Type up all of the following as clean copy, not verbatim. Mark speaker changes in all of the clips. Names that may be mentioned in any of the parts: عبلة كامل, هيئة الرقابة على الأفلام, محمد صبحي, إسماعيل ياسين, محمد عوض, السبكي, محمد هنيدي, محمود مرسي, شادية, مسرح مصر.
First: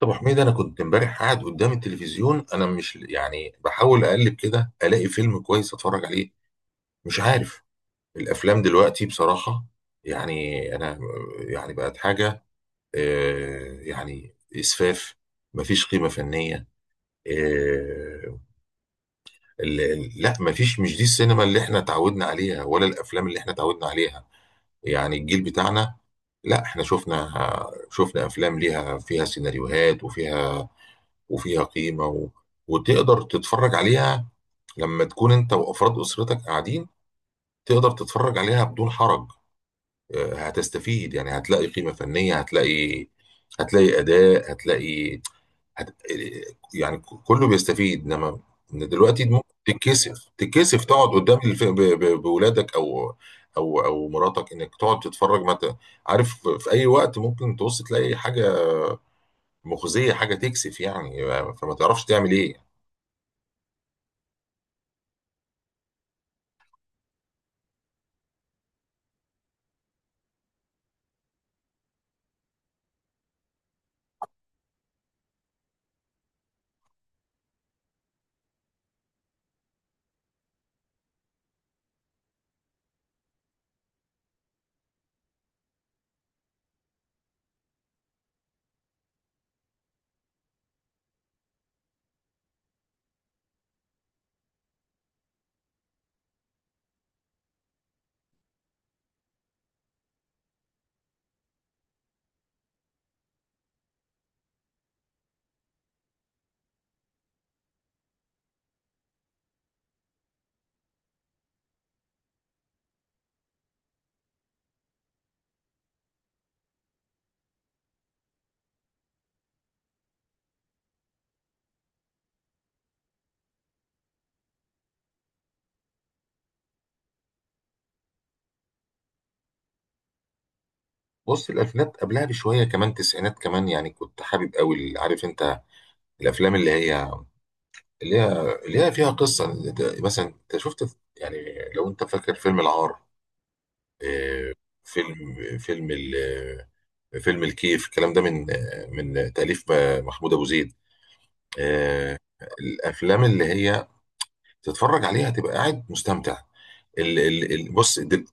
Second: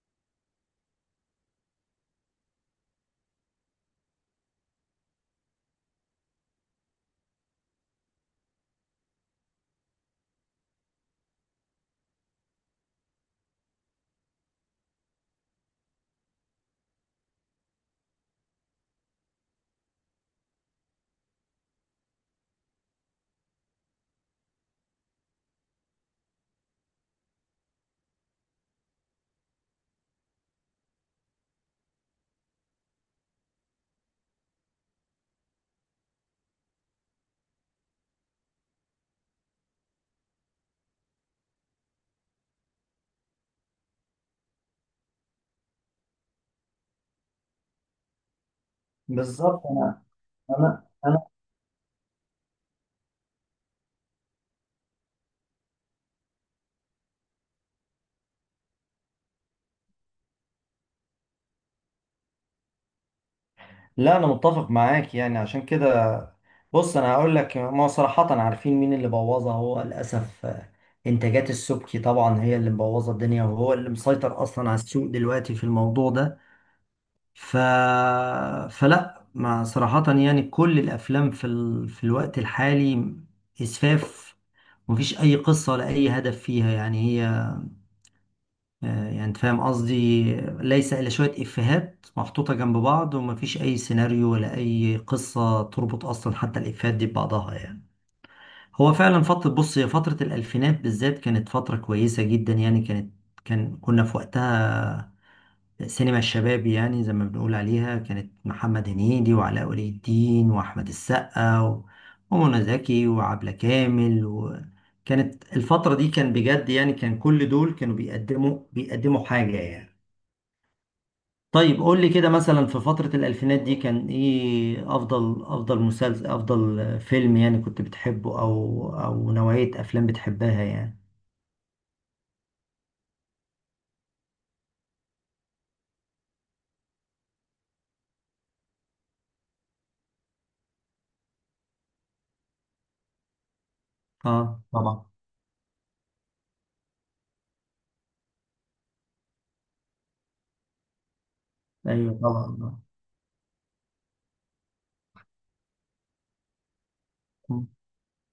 Speaker 1: طب يا حميد، انا كنت امبارح قاعد قدام التلفزيون. انا مش بحاول اقلب كده الاقي فيلم كويس اتفرج عليه. مش عارف الافلام دلوقتي بصراحة، يعني انا يعني بقت حاجة، آه، يعني اسفاف. مفيش قيمة فنية. آه، لا، مفيش. مش دي السينما اللي احنا اتعودنا عليها، ولا الافلام اللي احنا اتعودنا عليها. يعني الجيل بتاعنا، لا احنا شفنا. شفنا افلام ليها، فيها سيناريوهات، وفيها قيمة وتقدر تتفرج عليها لما تكون انت وافراد اسرتك قاعدين. تقدر تتفرج عليها بدون حرج. آه، هتستفيد، يعني هتلاقي قيمة فنية، هتلاقي، هتلاقي اداء، هتلاقي، هت... آه، يعني كله بيستفيد. انما إن دلوقتي ممكن
Speaker 2: بالظبط.
Speaker 1: تتكسف تقعد
Speaker 2: انا
Speaker 1: قدام بولادك او مراتك، انك تقعد تتفرج. ما ت... عارف، في اي وقت ممكن تبص تلاقي حاجة مخزية، حاجة تكسف. يعني آه، فما تعرفش تعمل ايه.
Speaker 2: لا، انا متفق معاك، يعني عشان كده. بص، انا هقول لك، ما صراحة، عارفين مين اللي بوظها؟ هو للاسف، انتاجات السبكي طبعا هي اللي مبوظه الدنيا، وهو اللي مسيطر اصلا على السوق دلوقتي في الموضوع ده. ف فلا ما صراحة، يعني كل الافلام في الوقت الحالي اسفاف. مفيش اي قصة ولا اي هدف فيها، يعني هي، يعني انت فاهم قصدي. ليس الا شويه افيهات محطوطه جنب بعض، ومفيش اي سيناريو ولا اي قصه تربط اصلا حتى الافيهات دي ببعضها يعني. هو فعلا فتره، بص، هي فتره الالفينات بالذات كانت فتره كويسه جدا، يعني كانت، كنا في وقتها سينما الشباب، يعني زي ما بنقول عليها، كانت محمد هنيدي وعلاء ولي الدين واحمد السقا ومنى زكي وعبلة كامل. وكانت الفتره دي كان بجد، يعني كان كل دول كانوا بيقدموا حاجه يعني. طيب قول لي كده مثلا، في فترة الألفينات دي كان إيه أفضل مسلسل، أفضل فيلم يعني كنت بتحبه؟ أو نوعية أفلام بتحبها يعني؟
Speaker 1: بص، الالفينات قبلها بشويه كمان، تسعينات كمان، يعني كنت حابب قوي عارف انت الافلام اللي هي، اللي هي اللي هي فيها قصه. مثلا انت شفت يعني لو انت فاكر فيلم العار، آه،
Speaker 2: آه طبعا.
Speaker 1: فيلم فيلم ال- فيلم الكيف، الكلام ده من من تاليف محمود ابو زيد،
Speaker 2: أيوه
Speaker 1: آه.
Speaker 2: طبعا، آه.
Speaker 1: الافلام اللي هي تتفرج عليها تبقى قاعد مستمتع. بص،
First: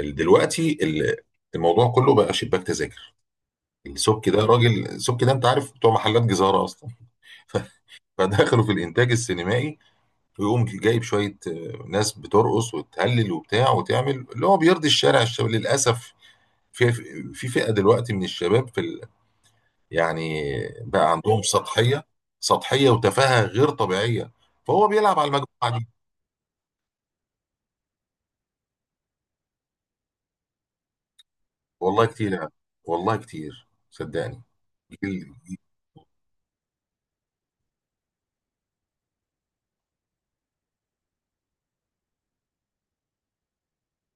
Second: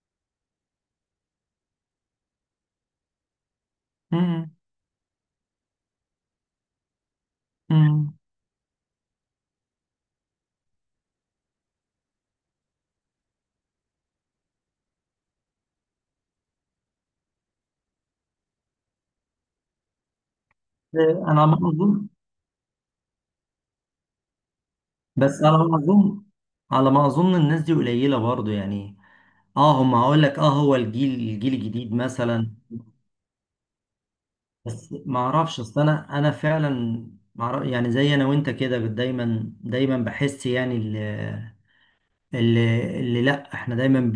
Speaker 1: دلوقتي الموضوع كله بقى شباك تذاكر. السبكي ده
Speaker 2: مم.
Speaker 1: راجل، السبكي ده انت عارف، بتوع محلات جزارة اصلا. ف-
Speaker 2: مم.
Speaker 1: فدخلوا في الانتاج السينمائي، ويقوم جايب شوية، آه، ناس بترقص وتهلل وبتاع، وتعمل اللي هو بيرضي الشارع، الشباب للأسف. في في فئة دلوقتي من الشباب في ال... يعني بقى
Speaker 2: إيه، أنا
Speaker 1: عندهم
Speaker 2: على ما
Speaker 1: سطحية.
Speaker 2: أظن،
Speaker 1: سطحية وتفاهة غير طبيعية، فهو بيلعب على
Speaker 2: بس على ما
Speaker 1: المجموعة دي.
Speaker 2: أظن على ما أظن الناس دي قليلة برضو يعني. آه هم، هقول لك، آه، هو الجيل الجديد
Speaker 1: والله كتير يعني،
Speaker 2: مثلا.
Speaker 1: والله كتير صدقني.
Speaker 2: بس ما
Speaker 1: جيل-
Speaker 2: أعرفش أصل، أنا فعلا، يعني زي أنا وأنت كده، دايما بحس يعني، اللي لا، احنا دايما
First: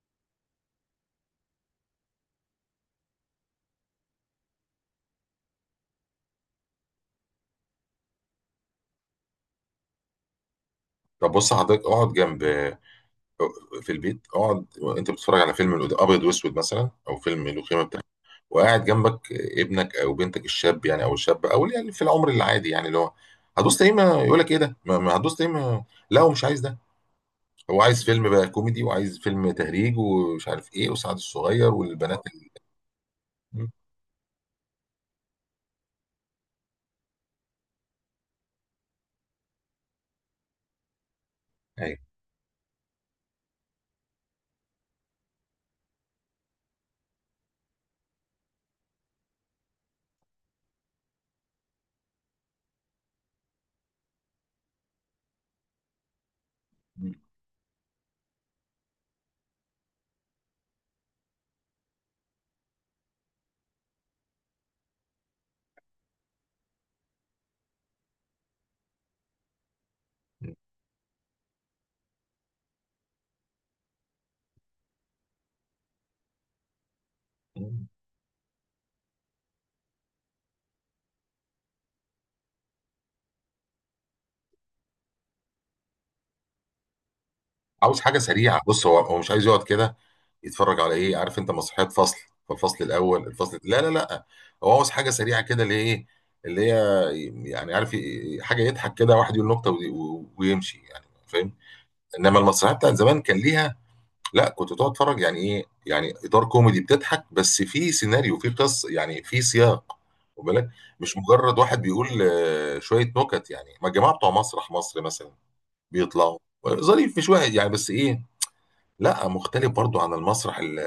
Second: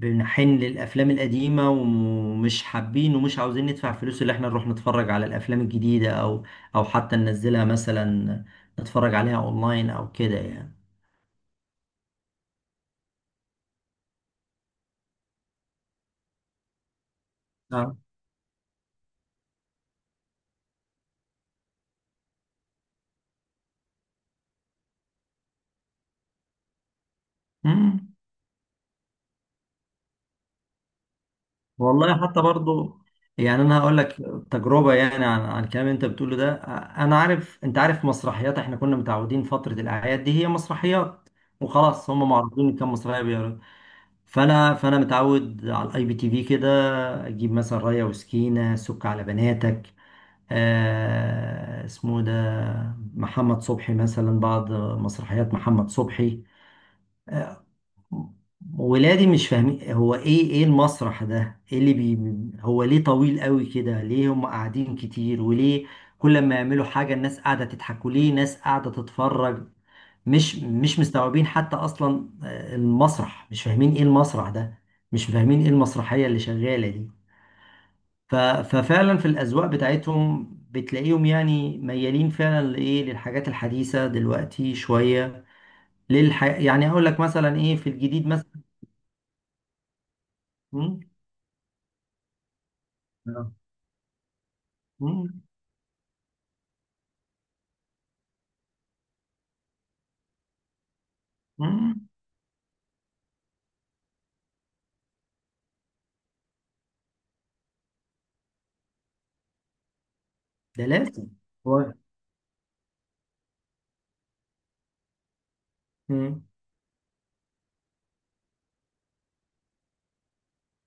Speaker 2: بنحن للافلام القديمه، ومش حابين ومش عاوزين ندفع فلوس اللي احنا نروح نتفرج على الافلام الجديده، او حتى ننزلها مثلا، نتفرج عليها اونلاين او كده يعني.
Speaker 1: طب بص حضرتك، اقعد جنب، في البيت اقعد، انت بتتفرج على فيلم ابيض واسود مثلا، او فيلم له قيمه
Speaker 2: اه.
Speaker 1: بتاع وقاعد جنبك ابنك او بنتك الشاب، يعني او الشاب او اللي يعني في العمر العادي، يعني اللي هو هتدوس تقييمه، يقول لك ايه ده؟ ما ما هتدوس تقييمه. لا، هو مش عايز ده. هو عايز
Speaker 2: امم.
Speaker 1: فيلم بقى كوميدي، وعايز فيلم تهريج ومش عارف ايه، وسعد الصغير والبنات
Speaker 2: والله حتى برضو، يعني
Speaker 1: م.
Speaker 2: انا هقول لك تجربه، يعني عن الكلام اللي انت بتقوله ده. انا عارف، انت عارف مسرحيات، احنا كنا متعودين فتره الاعياد دي هي مسرحيات
Speaker 1: ايوه.
Speaker 2: وخلاص، هم معروضين كام مسرحيه. فانا متعود على الاي بي تي في كده، اجيب مثلا رايه وسكينه، سك على بناتك، آه اسمه ده، محمد صبحي، مثلا بعض مسرحيات محمد صبحي.
Speaker 1: م.
Speaker 2: آه، ولادي مش فاهمين هو ايه، المسرح ده، ايه اللي بي هو ليه طويل قوي كده؟ ليه هم قاعدين كتير؟ وليه كل ما يعملوا حاجه الناس قاعده تضحك؟ وليه ناس قاعده تتفرج؟ مش مستوعبين حتى اصلا، المسرح، مش فاهمين ايه المسرح ده، مش فاهمين ايه المسرحية اللي شغالة دي.
Speaker 1: م.
Speaker 2: ففعلا في الاذواق بتاعتهم بتلاقيهم يعني ميالين فعلا لايه، للحاجات الحديثة دلوقتي شوية. يعني اقول لك مثلا ايه في
Speaker 1: عاوز حاجه
Speaker 2: الجديد
Speaker 1: سريعه.
Speaker 2: مثلا؟
Speaker 1: بص، هو هو مش عايز يقعد كده يتفرج على
Speaker 2: مم.
Speaker 1: ايه، عارف انت، مسرحيات فصل، فالفصل الاول
Speaker 2: آه.
Speaker 1: الفصل، لا لا لا، هو عاوز حاجه سريعه
Speaker 2: مم.
Speaker 1: كده، اللي هي ايه، اللي هي، يعني عارف حاجه يضحك كده، واحد يقول نكته ويمشي، يعني فاهم.
Speaker 2: مم.
Speaker 1: انما المسرحيات بتاعت زمان كان ليها، لا كنت تقعد تتفرج. يعني ايه يعني؟ اطار كوميدي بتضحك، بس في سيناريو، في قصه، يعني في سياق، واخد بالك،
Speaker 2: ده
Speaker 1: مش
Speaker 2: لازم.
Speaker 1: مجرد واحد
Speaker 2: هو-
Speaker 1: بيقول، آه، شويه نكت. يعني ما الجماعه بتوع مسرح مصر مثلا بيطلعوا
Speaker 2: مم.
Speaker 1: ظريف مش واحد يعني، بس ايه، لا مختلف برضو عن المسرح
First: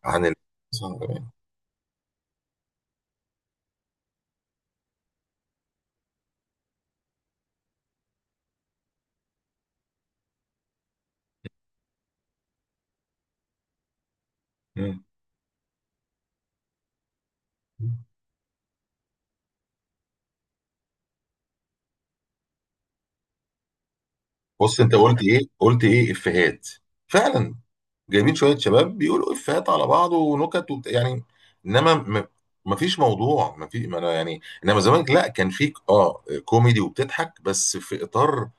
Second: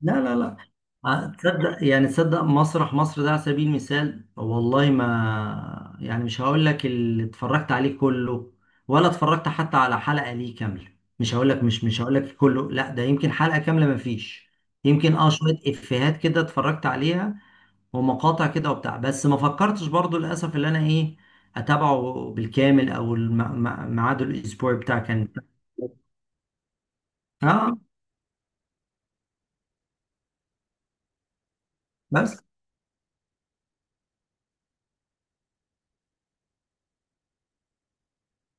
Speaker 2: لا
Speaker 1: عن
Speaker 2: لا لا. آه، تصدق يعني؟ تصدق مسرح مصر ده على سبيل المثال، والله ما، يعني، مش هقول لك اللي اتفرجت عليه كله، ولا اتفرجت حتى على حلقة ليه كاملة. مش هقول لك، مش هقول لك كله، لا، ده يمكن حلقة كاملة ما فيش.
Speaker 1: مم.
Speaker 2: يمكن اه شوية افيهات كده اتفرجت عليها، ومقاطع كده وبتاع، بس ما فكرتش برضو للأسف اللي انا ايه، اتابعه بالكامل، او ميعاده الاسبوعي
Speaker 1: بص، انت
Speaker 2: بتاع
Speaker 1: قلت
Speaker 2: كان
Speaker 1: ايه؟ قلت ايه؟ افيهات، فعلا.
Speaker 2: اه.
Speaker 1: جايبين شويه شباب بيقولوا افيهات على بعض ونكت يعني انما
Speaker 2: بس.
Speaker 1: ما فيش موضوع. ما في ما انا يعني انما زمان لا، كان فيك اه كوميدي وبتضحك، بس في اطار،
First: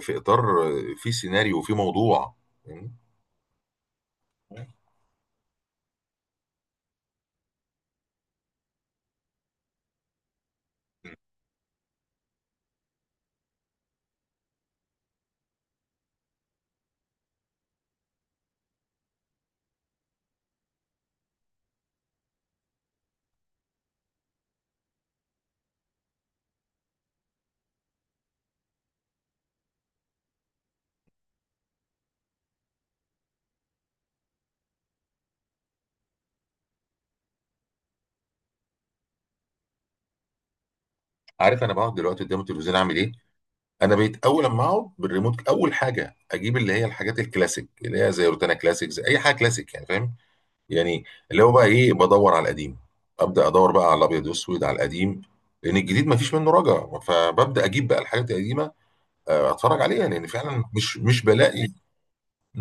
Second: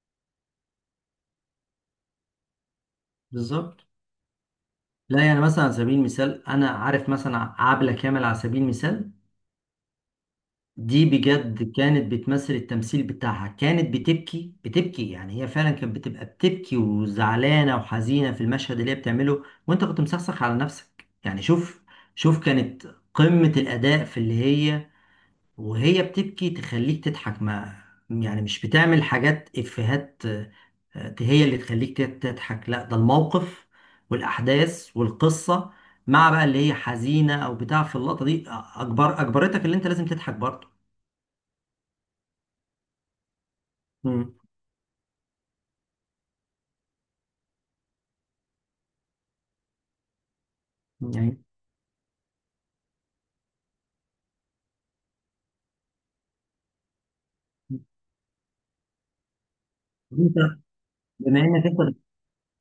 Speaker 1: في اطار، في سيناريو، وفي موضوع. مم.
Speaker 2: بالظبط. لا يعني مثلا، على سبيل المثال انا عارف مثلا، عبلة كامل على سبيل المثال دي، بجد كانت بتمثل، التمثيل بتاعها كانت بتبكي، يعني هي فعلا كانت بتبقى بتبكي وزعلانة وحزينة في المشهد اللي هي بتعمله، وانت كنت مسخسخ على نفسك يعني. شوف كانت قمة الأداء في اللي هي وهي بتبكي تخليك تضحك، ما، يعني مش بتعمل حاجات إفيهات، هي اللي تخليك تضحك، لا ده الموقف والأحداث والقصة مع بقى اللي هي حزينة أو بتاع في اللقطة دي، أجبرتك اللي أنت لازم تضحك برضه.
Speaker 1: عارف انا بقعد دلوقتي قدام التلفزيون اعمل ايه؟ انا بقيت
Speaker 2: مم.
Speaker 1: اول لما اقعد بالريموت، اول حاجه اجيب اللي هي الحاجات الكلاسيك، اللي هي زي روتانا كلاسيك، زي اي حاجه كلاسيك، يعني فاهم يعني،
Speaker 2: يعني
Speaker 1: اللي هو بقى ايه، بدور على القديم، ابدا ادور بقى على الابيض والاسود على القديم. لان الجديد ما فيش منه رجا، فببدا اجيب بقى الحاجات القديمه، آه، اتفرج عليها، لان
Speaker 2: أنت،
Speaker 1: فعلا مش، مش
Speaker 2: بما إنك
Speaker 1: بلاقي.
Speaker 2: أنت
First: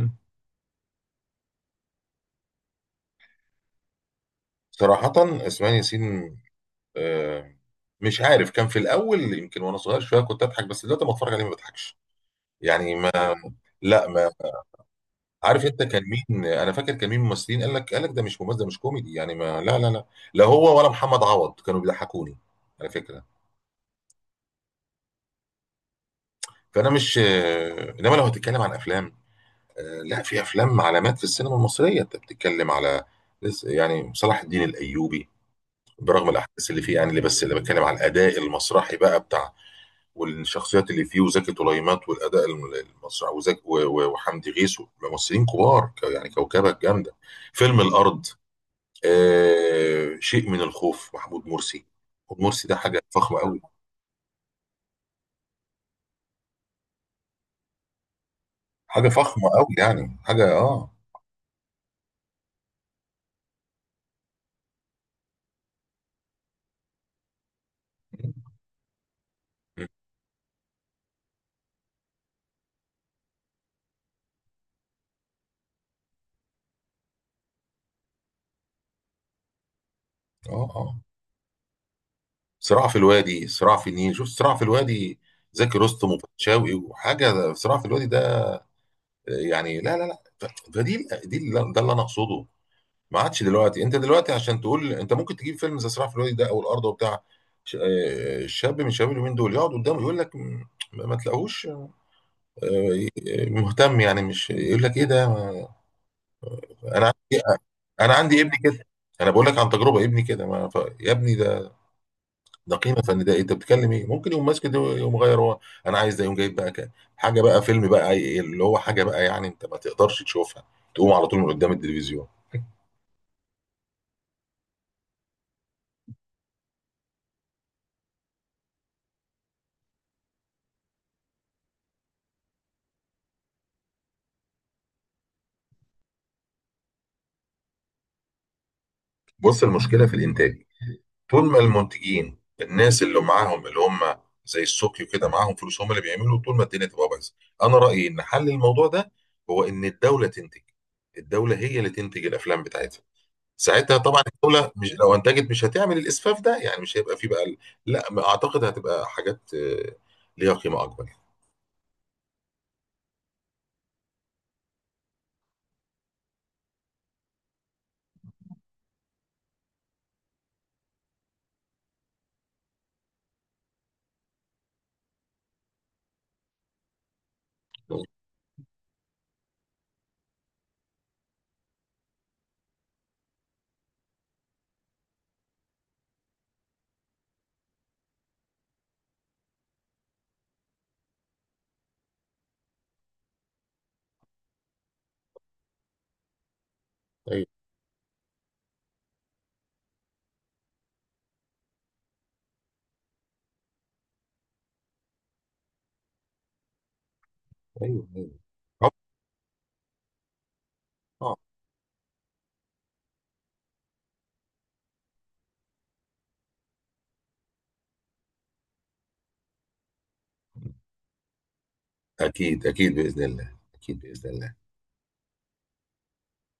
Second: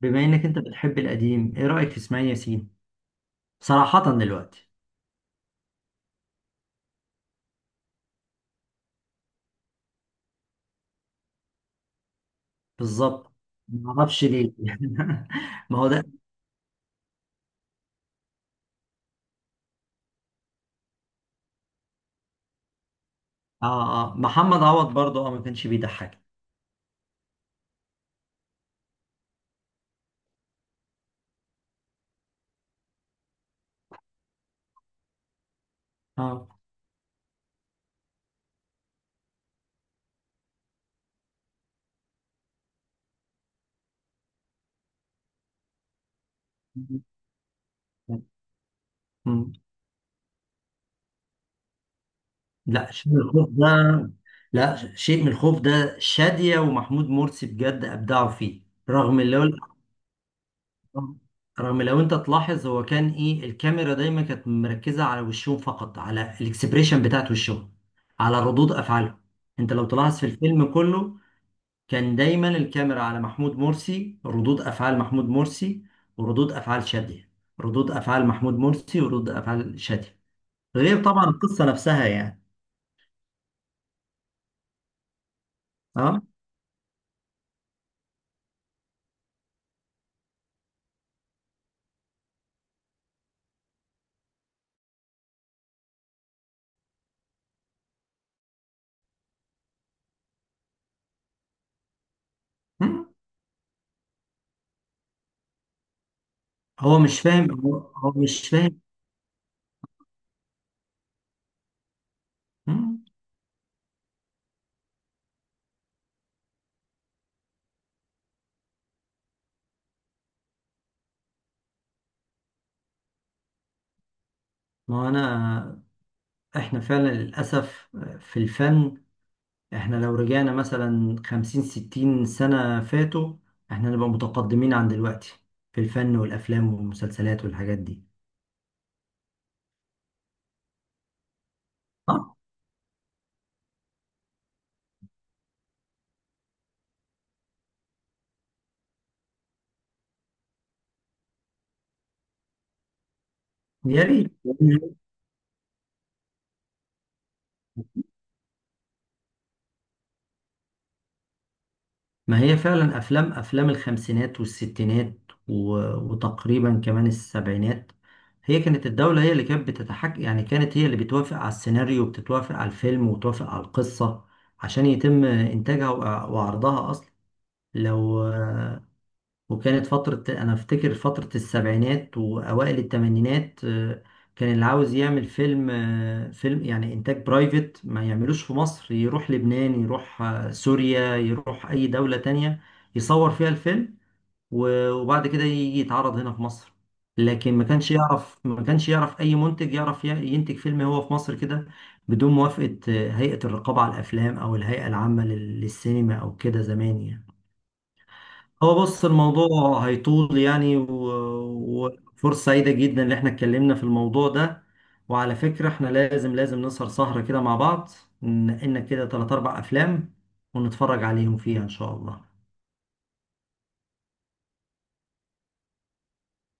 Speaker 2: بما إنك أنت بتحب القديم، إيه رأيك في إسماعيل ياسين؟ صراحة دلوقتي.
Speaker 1: صراحه اسماعيل ياسين، آه، مش عارف، كان في الاول يمكن وانا صغير شويه كنت اضحك، بس دلوقتي ما اتفرج عليه ما بضحكش. يعني ما
Speaker 2: بالظبط. ما
Speaker 1: لا
Speaker 2: اعرفش
Speaker 1: ما
Speaker 2: ليه
Speaker 1: عارف
Speaker 2: ما
Speaker 1: انت
Speaker 2: هو
Speaker 1: كان
Speaker 2: ده.
Speaker 1: مين؟ انا فاكر كان مين ممثلين قال لك، قال لك ده مش ممثل، ده مش كوميدي يعني، ما لا لا لا. لا هو ولا محمد عوض كانوا بيضحكوني، على فكره.
Speaker 2: اه اه، محمد عوض برضه اه، ما كانش بيضحك.
Speaker 1: فانا مش، آه، انما لو هتتكلم عن افلام، آه، لا في افلام علامات في السينما المصريه. انت بتتكلم على يعني صلاح الدين الايوبي، برغم
Speaker 2: اه.
Speaker 1: الاحداث اللي فيه، يعني اللي بس اللي بتكلم على الاداء المسرحي بقى بتاع، والشخصيات اللي فيه، وزكي طليمات، والاداء المسرحي، وزكي وحمدي غيث، ممثلين كبار، يعني كوكبه جامده. فيلم الارض،
Speaker 2: مم.
Speaker 1: آه، شيء من الخوف، محمود مرسي. محمود مرسي ده
Speaker 2: لا
Speaker 1: حاجه
Speaker 2: شيء من
Speaker 1: فخمه
Speaker 2: الخوف
Speaker 1: قوي.
Speaker 2: ده، لا شيء من الخوف ده شادية ومحمود مرسي بجد أبدعوا فيه.
Speaker 1: حاجه
Speaker 2: رغم
Speaker 1: فخمه
Speaker 2: لو
Speaker 1: قوي، يعني حاجه اه
Speaker 2: رغم لو أنت تلاحظ، هو كان إيه؟ الكاميرا دايما كانت مركزة على وشهم فقط، على الإكسبريشن بتاعت وشهم، على ردود أفعالهم. أنت لو تلاحظ في الفيلم كله، كان دايما الكاميرا على محمود مرسي، ردود أفعال محمود مرسي وردود أفعال شادية، ردود أفعال محمود مرسي وردود أفعال شادية.
Speaker 1: اه اه.
Speaker 2: غير طبعا القصة نفسها يعني.
Speaker 1: صراع في الوادي، صراع في النيل، شوف صراع في الوادي، زكي رستم وفتشاوي وحاجه. صراع في الوادي ده، آه، يعني لا لا لا، فدي، دي ده اللي انا اقصده. ما عادش دلوقتي، انت دلوقتي عشان تقول انت ممكن تجيب فيلم زي صراع في الوادي ده او الارض وبتاع، شاب من شباب اليومين دول يقعد قدامه، يقول لك ما تلاقوش، آه،
Speaker 2: أه.
Speaker 1: مهتم. يعني مش يقول لك ايه ده؟ انا
Speaker 2: هو مش
Speaker 1: عندي،
Speaker 2: فاهم، هو
Speaker 1: انا عندي
Speaker 2: مش
Speaker 1: ابني
Speaker 2: فاهم.
Speaker 1: كده. انا بقول لك عن تجربه، ابني كده ما ف... يا ابني، ده ده قيمه
Speaker 2: مم.
Speaker 1: فن، ده انت بتتكلم ايه؟ ممكن يقوم ماسك ده يقوم غير هو. انا عايز ده، يقوم جايب بقى حاجه بقى، فيلم بقى، أي- إيه، اللي هو حاجه بقى، يعني انت ما تقدرش تشوفها تقوم على طول من قدام التلفزيون.
Speaker 2: ما هو انا، احنا فعلا للاسف في الفن، احنا لو رجعنا مثلا 50 60 سنة فاتوا، احنا نبقى متقدمين عن دلوقتي في الفن والافلام والمسلسلات والحاجات دي.
Speaker 1: بص، المشكله في الانتاج. طول ما
Speaker 2: آه،
Speaker 1: المنتجين الناس اللي معاهم اللي هم زي السوقي كده معاهم فلوس، هم اللي بيعملوا، طول ما الدنيا تبقى بايظه. انا رايي ان حل الموضوع ده هو ان الدوله تنتج. الدوله هي اللي تنتج الافلام بتاعتها. ساعتها
Speaker 2: يا
Speaker 1: طبعا
Speaker 2: ريت.
Speaker 1: الدوله مش لو انتجت، مش هتعمل الاسفاف ده، يعني مش هيبقى فيه بقى لا، ما اعتقد، هتبقى حاجات، آه، ليها قيمه اكبر يعني.
Speaker 2: ما هي فعلا افلام، الخمسينات والستينات وتقريبا كمان السبعينات، هي كانت الدولة هي اللي كانت بتتحكم، يعني كانت هي اللي بتوافق على السيناريو، وبتتوافق على الفيلم وتوافق على القصة عشان يتم انتاجها وعرضها اصلا. لو، وكانت فترة، أنا أفتكر فترة السبعينات وأوائل التمانينات، كان اللي عاوز يعمل فيلم، فيلم يعني إنتاج برايفت، ما يعملوش في مصر، يروح لبنان، يروح سوريا، يروح أي دولة تانية يصور فيها الفيلم، وبعد كده يجي يتعرض هنا في مصر.
Speaker 1: ايوه،
Speaker 2: لكن ما كانش يعرف، أي منتج يعرف ينتج فيلم هو في مصر كده بدون موافقة هيئة الرقابة على الأفلام، أو الهيئة العامة للسينما أو كده زمان يعني.
Speaker 1: ايوه، ايوه،
Speaker 2: هو
Speaker 1: آه،
Speaker 2: بص الموضوع هيطول يعني،
Speaker 1: آه،
Speaker 2: وفرصة سعيدة جدا ان احنا اتكلمنا في الموضوع ده. وعلى فكرة، احنا لازم نسهر سهرة كده مع بعض، ننقلنا كده 3 4 أفلام ونتفرج عليهم فيها ان شاء الله.
Speaker 1: اكيد، اكيد باذن الله، اكيد باذن الله.